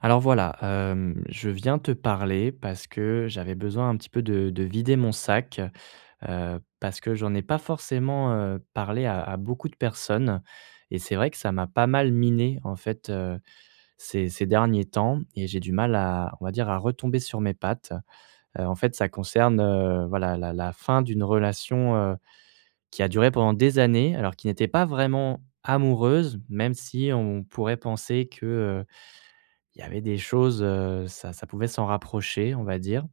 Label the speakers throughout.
Speaker 1: Alors, voilà, hem, je viens te parler parce que j'avais besoin un petit peu de de vider mon sac, heu, parce que j'en ai pas forcément, heu, parlé à à beaucoup de personnes et c'est vrai que ça m'a pas mal miné, en fait, heu, ces ces derniers temps et j'ai du mal à, on va dire, à retomber sur mes pattes. Heu, en fait, ça concerne, heu, voilà, la la fin d'une relation, heu, qui a duré pendant des années, alors qui n'était pas vraiment amoureuse, même si on pourrait penser que, heu, il y avait des choses, heu, ça ça pouvait s'en rapprocher, on va dire.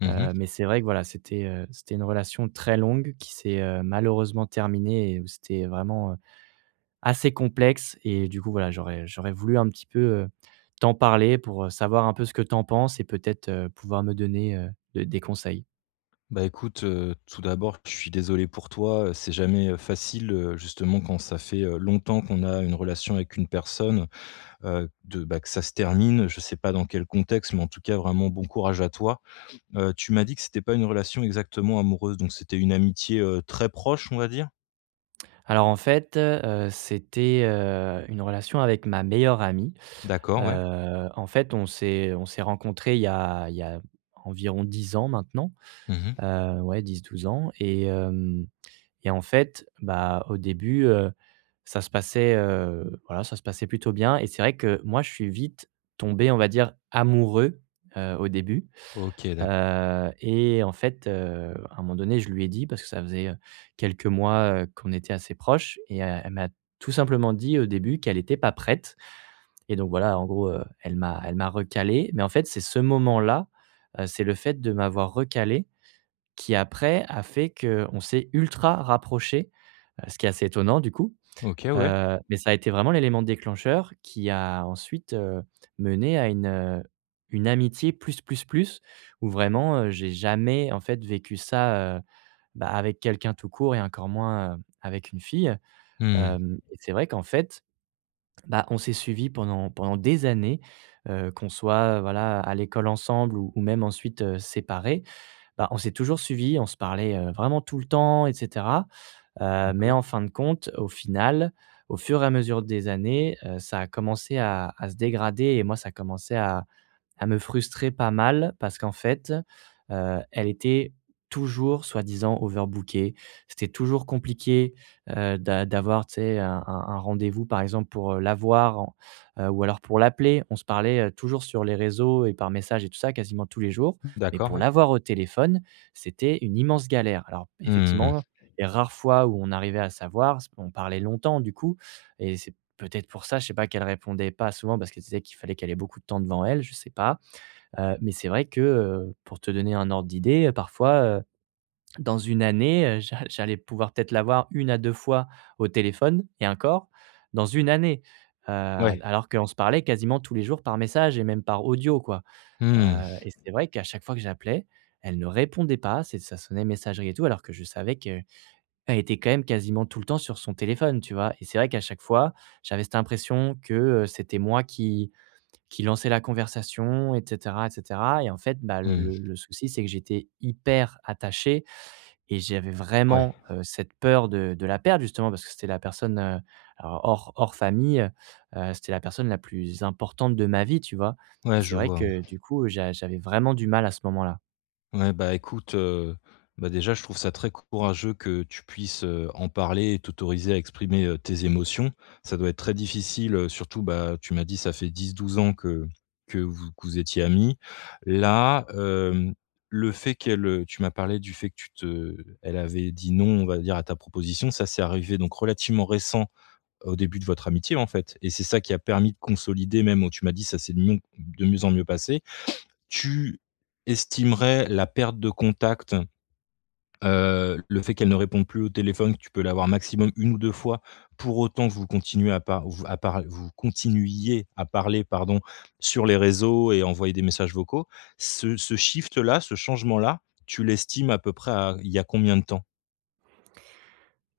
Speaker 2: Mmh mh.
Speaker 1: Heu, mais c'est vrai que voilà, c'était, heu, c'était une relation très longue qui s'est, heu, malheureusement terminée et où c'était vraiment, heu, assez complexe et du coup, voilà, j'aurais j'aurais voulu un petit peu, heu, t'en parler pour, heu, savoir un peu ce que tu en penses et peut-être, heu, pouvoir me donner, heu, de des conseils.
Speaker 2: Bah, écoute, heu, tout d'abord, je suis désolé pour toi. Heu, c'est jamais, heu, facile, heu, justement, quand ça fait, heu, longtemps qu'on a une relation avec une personne, heu, de bah, que ça se termine. Je sais pas dans quel contexte, mais en tout cas vraiment, bon courage à toi. Heu, tu m'as dit que c'était pas une relation exactement amoureuse, donc c'était une amitié, heu, très proche, on va dire?
Speaker 1: Alors en fait, heu, c'était, heu, une relation avec ma meilleure amie.
Speaker 2: D'accord, ouais.
Speaker 1: Heu, en fait, on s'est on s'est rencontrés, il y a il y a environ 10 ans maintenant,
Speaker 2: Mmh mh.
Speaker 1: heu, ouais, 10-12 ans et hem et en fait, bah, au début, heu, ça se passait, heu, voilà, ça se passait plutôt bien et c'est vrai que moi je suis vite tombé, on va dire, amoureux, heu, au début,
Speaker 2: OK, d'ac
Speaker 1: heu et en fait, heu, à un moment donné, je lui ai dit parce que ça faisait, heu, quelques mois, heu, qu'on était assez proches et elle m'a tout simplement dit au début qu'elle était pas prête et donc voilà, en gros, heu, elle m'a elle m'a recalé mais en fait, c'est ce moment-là. C'est le fait de m'avoir recalé qui après a fait qu'on s'est ultra rapprochés. Heu, ce qui est assez étonnant du coup,
Speaker 2: OK, ouais.
Speaker 1: heu, mais ça a été vraiment l'élément déclencheur qui a ensuite, heu, mené à une, heu, une amitié plus plus plus où vraiment, heu, j'ai jamais, en fait, vécu ça, heu, bah, avec quelqu'un tout court et encore moins, heu, avec une fille.
Speaker 2: Mmh.
Speaker 1: Hem, c'est vrai qu'en fait, bah, on s'est suivis pendant pendant des années, heu, qu'on soit, heu, voilà à l'école ensemble ou ou même ensuite, heu, séparés. Bah, on s'est toujours suivis. On se parlait, heu, vraiment tout le temps et cetera, heu, mais en
Speaker 2: D'accord.
Speaker 1: fin de compte au final, au fur et à mesure des années, heu, ça a commencé à à se dégrader et moi ça a commencé à à me frustrer pas mal parce qu'en fait, heu, elle était toujours soi-disant overbookée. C'était toujours compliqué, heu, d'a d'avoir, tu sais? Un un un rendez-vous, par exemple, pour la voir, heu, ou alors pour l'appeler. On se parlait, heu, toujours sur les réseaux et par message et tout ça quasiment tous les jours, mais
Speaker 2: D'accord,
Speaker 1: pour
Speaker 2: ouais.
Speaker 1: l'avoir au téléphone, c'était une immense galère. Alors
Speaker 2: Mmh mh, mmh.
Speaker 1: effectivement, les rares fois où on arrivait à s'avoir, c on parlait longtemps du coup et c'est peut-être pour ça, je sais pas qu'elle répondait pas souvent parce que ce qu'elle se disait qu'il fallait qu'elle ait beaucoup de temps devant elle, je sais pas, heu, mais c'est vrai que, heu, pour te donner un ordre d'idée, parfois, heu, dans 1 année, heu, j'a j'allais pouvoir peut-être l'avoir 1 à 2 fois au téléphone et encore dans 1 année, heu,
Speaker 2: Ouais.
Speaker 1: alors qu'on se parlait quasiment tous les jours par message et même par audio, quoi. Heu
Speaker 2: Mmh.
Speaker 1: et c'est vrai qu'à chaque fois que j'appelais, elle ne répondait pas. C'est ça sonnait, messagerie et tout alors que je savais qu'elle était quand même quasiment tout le temps sur son téléphone, tu vois? Et c'est vrai qu'à chaque fois, j'avais cette impression que, heu, c'était moi qui qui lançait la conversation et cetera et cetera et en fait, bah, le
Speaker 2: Mmh.
Speaker 1: le le souci c'est que j'étais hyper attaché et j'avais
Speaker 2: Ouais.
Speaker 1: vraiment, heu, cette peur de de la perdre justement parce que c'était la personne, heu, hors hors famille, heu, c'était la personne la plus importante de ma vie, tu vois? Et
Speaker 2: Ouais,
Speaker 1: c'est
Speaker 2: je
Speaker 1: vrai
Speaker 2: vois, ouais.
Speaker 1: que du coup j'a j'avais vraiment du mal à ce moment-là.
Speaker 2: Ouais, bah écoute, heu, bah déjà, je trouve ça très courageux que tu puisses, heu, en parler et t'autoriser à exprimer, heu, tes émotions. Ça doit être très difficile, heu, surtout, bah tu m'as dit ça fait 10-12 ans que que vous que vous étiez amis. Là, hem, le fait qu'elle, heu, tu m'as parlé du fait que tu te elle avait dit: «Non», on va dire à ta proposition, ça, c'est arrivé donc relativement récent au début de votre amitié, en fait et c'est ça qui a permis de consolider même, heu, tu m'as dit: «Ça c'est mion de mieux en mieux passer». Tu estimerais la perte de contact, heu, le fait qu'elle ne réponde plus au téléphone, tu peux l'avoir maximum 1 ou 2 fois, pour autant que vous continuez à par vous à par vous continuiez à parler, pardon, sur les réseaux et envoyer des messages vocaux. Ce ce shift -là, ce changement-là, tu l'estimes à peu près à il y a combien de temps?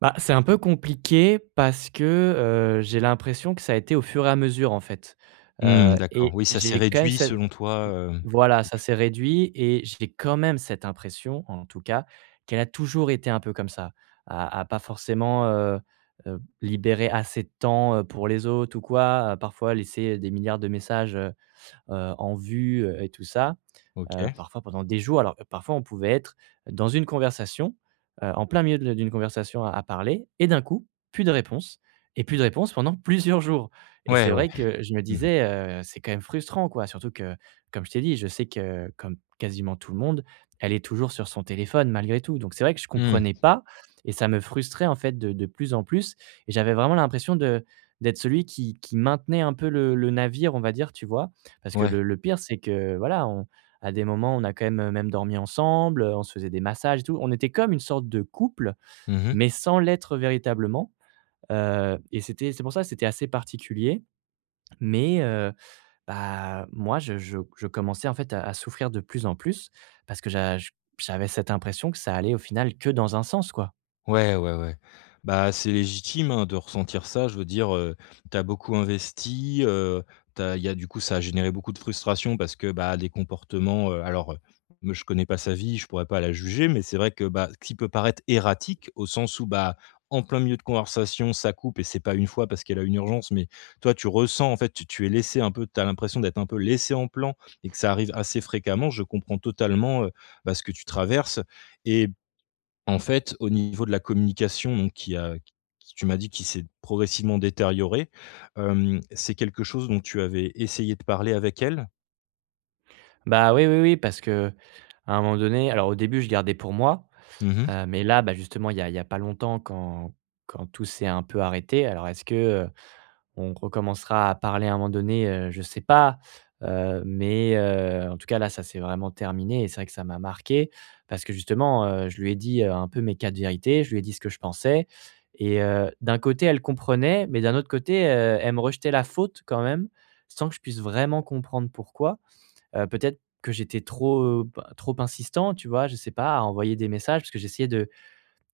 Speaker 1: Bah c'est un peu compliqué parce que, heu, j'ai l'impression que ça a été au fur et à mesure, en fait.
Speaker 2: Mmh
Speaker 1: Heu,
Speaker 2: d'accord,
Speaker 1: et
Speaker 2: oui, ça s'est
Speaker 1: j'ai quand même
Speaker 2: réduit
Speaker 1: cette, heu,
Speaker 2: selon toi, hem?
Speaker 1: voilà,
Speaker 2: Ou
Speaker 1: ça
Speaker 2: tu
Speaker 1: s'est réduit et j'ai quand même cette impression, en tout cas, qu'elle a toujours été un peu comme ça. À à pas forcément, heu heu, libérer assez de temps, heu, pour les autres ou quoi, à parfois laisser, heu, des milliards de messages, heu heu, en vue, heu, et tout ça, heu,
Speaker 2: OK.
Speaker 1: parfois pendant des jours. Alors parfois, on pouvait être dans une conversation, heu, en plein milieu de d'une conversation à parler et d'un coup, plus de réponse et plus de réponse pendant plusieurs jours et c'est
Speaker 2: Ouais, ouais.
Speaker 1: vrai que je me
Speaker 2: Mmh.
Speaker 1: disais, heu, c'est quand même frustrant, quoi, surtout que comme je t'ai dit, je sais que comme quasiment tout le monde, elle est toujours sur son téléphone malgré tout, donc c'est vrai que je
Speaker 2: Mmh.
Speaker 1: comprenais pas et ça me frustrait en fait de de plus en plus et j'avais vraiment l'impression de d'être celui qui qui maintenait un peu le le navire, on va dire, tu vois? Parce que
Speaker 2: Ouais.
Speaker 1: le le pire c'est que, voilà, on à des moments, on a quand même, même dormi ensemble, heu, on se faisait des massages et tout. On était comme une sorte de couple
Speaker 2: Mmh mh.
Speaker 1: mais sans l'être véritablement, heu, et c'était c'est pour ça que c'était assez particulier mais heu, bah moi je je je commençais en fait à à souffrir de plus en plus parce que j'a j'avais cette impression que ça allait au final que dans un sens, quoi.
Speaker 2: Ouais, ouais, ouais. Bah c'est légitime hein, de ressentir ça, je veux dire, heu, tu as beaucoup investi, heu, tu as il y a du coup ça a généré beaucoup de frustration parce que, bah, des comportements, heu, alors me je connais pas sa vie, je pourrais pas la juger mais c'est vrai que, bah, ce qui peut paraître erratique, au sens où, bah, en plein milieu de conversation, ça coupe et c'est pas 1 fois parce qu'elle a une urgence, mais toi tu ressens, en fait, t tu es laissé un peu tu as l'impression d'être un peu laissé en plan et que ça arrive assez fréquemment. Je comprends totalement, heu, bah ce que tu traverses et en fait, au niveau de la communication donc qui a qui tu m'as dit qui s'est progressivement détérioré, hem, c'est quelque chose dont tu avais essayé de parler avec elle?
Speaker 1: Bah, oui, oui, oui parce qu'à un moment donné alors au début je gardais pour moi,
Speaker 2: Mmh mh.
Speaker 1: heu, mais là, ben, justement il y a il y a pas longtemps quand quand tout s'est un peu arrêté. Alors est-ce que, heu, on recommencera à parler à un moment donné, heu, je sais pas, heu, mais, heu, en tout cas là, ça c'est vraiment terminé et c'est vrai que ça m'a marqué parce que justement, heu, je lui ai dit, heu, un peu mes quatre vérités, je lui ai dit ce que je pensais et heu, d'un côté, elle comprenait, mais d'un autre côté, heu, elle me rejetait la faute quand même. Sans que je puisse vraiment comprendre pourquoi. Heu, peut-être que j'étais trop, heu, p trop insistant tu vois? Je sais pas à envoyer des messages parce que j'essayais de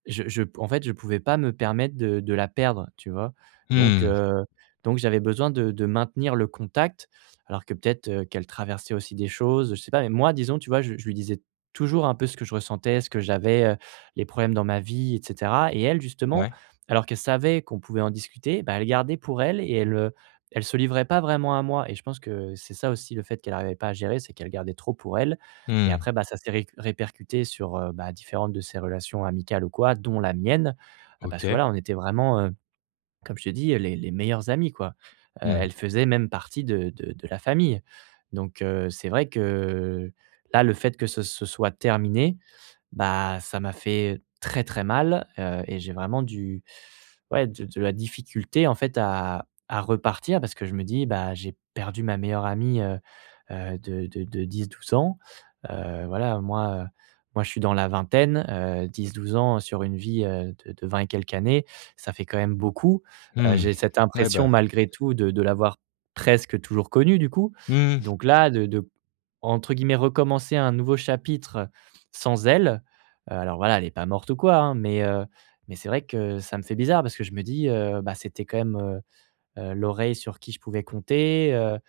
Speaker 1: je je p en fait, je pouvais pas me permettre de de la perdre, tu vois? Donc,
Speaker 2: Mmh.
Speaker 1: heu, donc j'avais besoin de de maintenir le contact alors que peut-être, heu, qu'elle traversait aussi des choses, je sais pas même moi disons tu vois? J je lui disais toujours un peu ce que je ressentais, ce que j'avais, heu, les problèmes dans ma vie et cetera et elle justement
Speaker 2: Ouais.
Speaker 1: alors qu'elle savait qu'on pouvait en discuter, ben, elle gardait pour elle et elle, heu, elle se livrait pas vraiment à moi et je pense que c'est ça aussi le fait qu'elle arrivait pas à gérer. C'est qu'elle gardait trop pour elle et
Speaker 2: Mmh.
Speaker 1: après, bah, ça s'est réc répercuté sur, heu, bah différentes de ces relations amicales ou quoi, dont la mienne, heu, parce que
Speaker 2: OK.
Speaker 1: voilà, on était vraiment, heu, comme je t'ai dit, heu, les les meilleurs amis quoi. Heu,
Speaker 2: Mmh.
Speaker 1: elle faisait même partie de de de la famille donc, heu, c'est vrai que là, le fait que, ce ce soit terminé, bah, ça m'a fait très très mal, heu et j'ai vraiment du ouais de de la difficulté, en fait, à à repartir parce que je me dis: «Bah j'ai perdu ma meilleure amie, heu heu, de de de 10-12 ans». Heu, voilà, moi, heu, moi je suis dans la vingtaine, heu, 10-12 ans sur une vie, heu, de de 20 et quelques années, ça fait quand même beaucoup. Heu,
Speaker 2: Mmh,
Speaker 1: j'ai cette
Speaker 2: ouais bah
Speaker 1: impression malgré tout de de l'avoir presque toujours connu, du coup,
Speaker 2: Mmh mh.
Speaker 1: donc là de de entre guillemets recommencer «un nouveau chapitre» sans elle, heu, alors voilà, elle est pas morte ou quoi hein mais, heu, mais c'est vrai que ça me fait bizarre parce que je me dis: «Heu, bah c'était quand même, heu heu, l'oreille sur qui je pouvais compter, heu heu,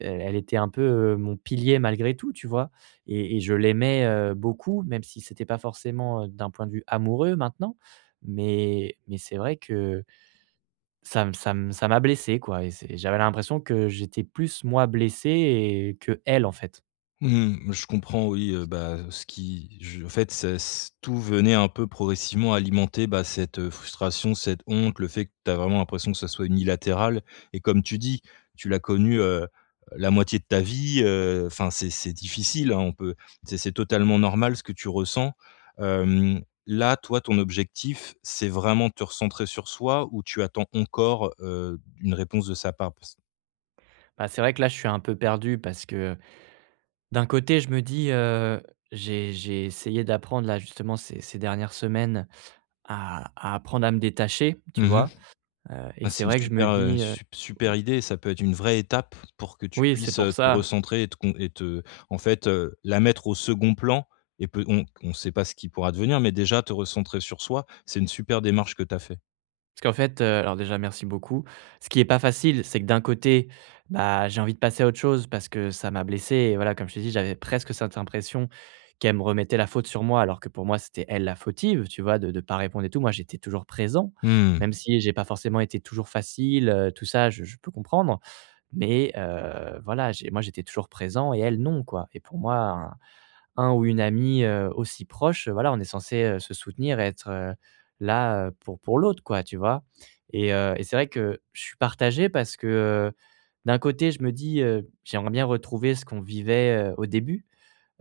Speaker 1: elle était un peu, heu, mon pilier malgré tout», tu vois? Et et je l'aimais, heu, beaucoup, même si c'était pas forcément d'un point de vue amoureux maintenant mais mais c'est vrai que ça m ça m ça m'a blessé quoi et c'est j'avais l'impression que j'étais plus moi blessé et qu'elle, en fait.
Speaker 2: Mmh, je comprends, oui, heu, bah, heu, ce qui je en fait, c'est s tout venait un peu progressivement alimenter bah cette, heu, frustration, cette honte, le fait que tu as vraiment l'impression que ça soit unilatéral et comme tu dis, tu l'as connu, heu heu, la moitié de ta vie, heu, enfin, c'est c'est difficile, hein, on peut c'est c'est totalement normal ce que tu ressens, hem, là, toi, ton objectif, c'est vraiment te recentrer sur soi ou tu attends encore, heu, une réponse de sa part? Parce
Speaker 1: Bah c'est vrai que là, je suis un peu perdu parce que d'un côté je me dis, heu, j'ai j'ai essayé d'apprendre là, justement ces ces dernières semaines à à apprendre à me détacher, tu
Speaker 2: Mmh mh.
Speaker 1: vois? Heu, et
Speaker 2: Ah
Speaker 1: c'est
Speaker 2: c'est une
Speaker 1: vrai que je me
Speaker 2: super, heu,
Speaker 1: dis, heu.
Speaker 2: sup super idée. Ça peut être une vraie étape pour que tu
Speaker 1: Oui, c'est
Speaker 2: puisses,
Speaker 1: pour
Speaker 2: heu, te
Speaker 1: ça.
Speaker 2: recentrer et te con et te en fait, heu, la mettre au 2d plan et pe on on sait pas ce qui pourra devenir, mais déjà te recentrer sur soi, c'est une super démarche que tu as fait.
Speaker 1: Parce qu'en fait, heu, alors déjà, merci beaucoup. Ce qui est pas facile, c'est que d'un côté, bah j'ai envie de passer à autre chose parce que ça m'a blessé et voilà, comme je t'ai dit j'avais presque cette impression qu'elle me remettait la faute sur moi alors que pour moi, c'était elle la fautive, tu vois? De de pas répondre et tout, moi, j'étais toujours présent,
Speaker 2: Mmh.
Speaker 1: même si j'ai pas forcément été toujours facile, heu, tout ça, je je peux comprendre, mais heu, voilà, j'ai moi j'étais toujours présent et elle, non, quoi et pour moi, un un ou une amie, heu, aussi proche, voilà, on est censés, heu, se soutenir et être là, heu, pour pour l'autre, quoi, tu vois? Et heu, et c'est vrai que je suis partagé parce que, heu, d'un côté, je me dis, heu, j'aimerais bien retrouver ce qu'on vivait, heu, au début,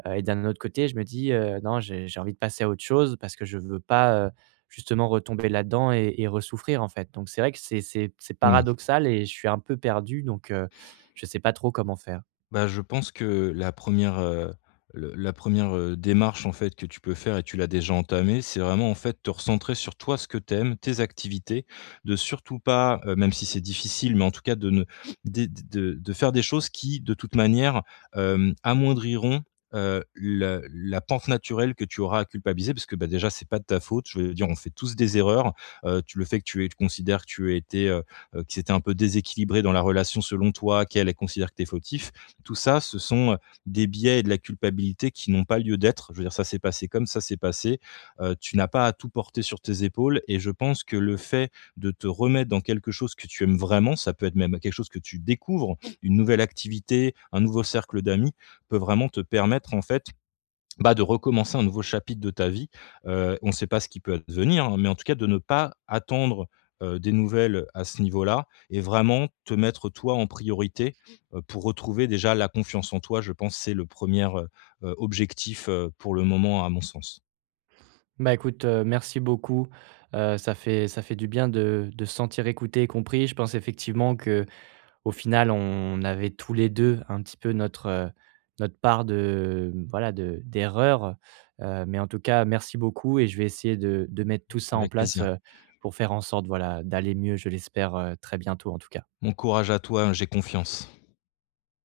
Speaker 1: heu, et d'un autre côté je me dis, heu, non, j'ai j'ai envie de passer à autre chose parce que je veux pas, heu, justement retomber là-dedans et et ressouffrir, en fait, donc c'est vrai que c'est c'est c'est
Speaker 2: Mmh.
Speaker 1: paradoxal et je suis un peu perdu donc heu, je sais pas trop comment faire.
Speaker 2: Bah, je pense que la 1re, heu, le la 1re heu, démarche, en fait, que tu peux faire et tu l'as déjà entamée, c'est vraiment, en fait, te recentrer sur toi ce que tu aimes, tes activités, de surtout pas, heu, même si c'est difficile, mais en tout cas de ne dé de de faire des choses qui, de toute manière, hem, amoindriront, heu, le la pente naturelle que tu auras à culpabiliser. Parce que, bah, déjà, c'est pas de ta faute, je veux dire on fait tous des erreurs. Heu, tu le fait que tu aies que tu considères que tu étais, heu, qui c'était un peu déséquilibré dans la relation selon toi, qu'elle, elle considère que tu es fautif. Tout ça, ce sont, heu, des biais et de la culpabilité qui n'ont pas lieu d'être. Je veux dire ça s'est passé comme ça s'est passé. Heu, tu n'as pas à tout porter sur tes épaules et je pense que le fait de te remettre dans quelque chose que tu aimes vraiment, ça peut être même quelque chose que tu découvres, une nouvelle activité, un nouveau cercle d'amis, peut vraiment te permettre en fait, bah, de recommencer un nouveau chapitre de ta vie. Heu, on sait pas ce qui peut advenir, hein, mais en tout cas de ne pas attendre, heu, des nouvelles, heu, à ce niveau-là et vraiment te mettre toi en priorité, heu, pour retrouver déjà la confiance en toi, je pense, c'est le 1re, heu, objectif pour le moment à mon sens.
Speaker 1: Bah, écoute, heu, merci beaucoup. Heu, ça fait ça fait du bien de de se sentir écouté et compris. Je pense effectivement qu'au final on avait tous les 2 un petit peu notre, heu, notre part de, mmh, voilà de d'erreurs. Heu, mais en tout cas merci beaucoup et je vais essayer de de mettre tout ça en
Speaker 2: Avec
Speaker 1: place,
Speaker 2: plaisir.
Speaker 1: heu, pour faire en sorte voilà, d'aller mieux, je l'espère, heu, très bientôt en tout cas.
Speaker 2: Bon courage à toi, hein, j'ai confiance.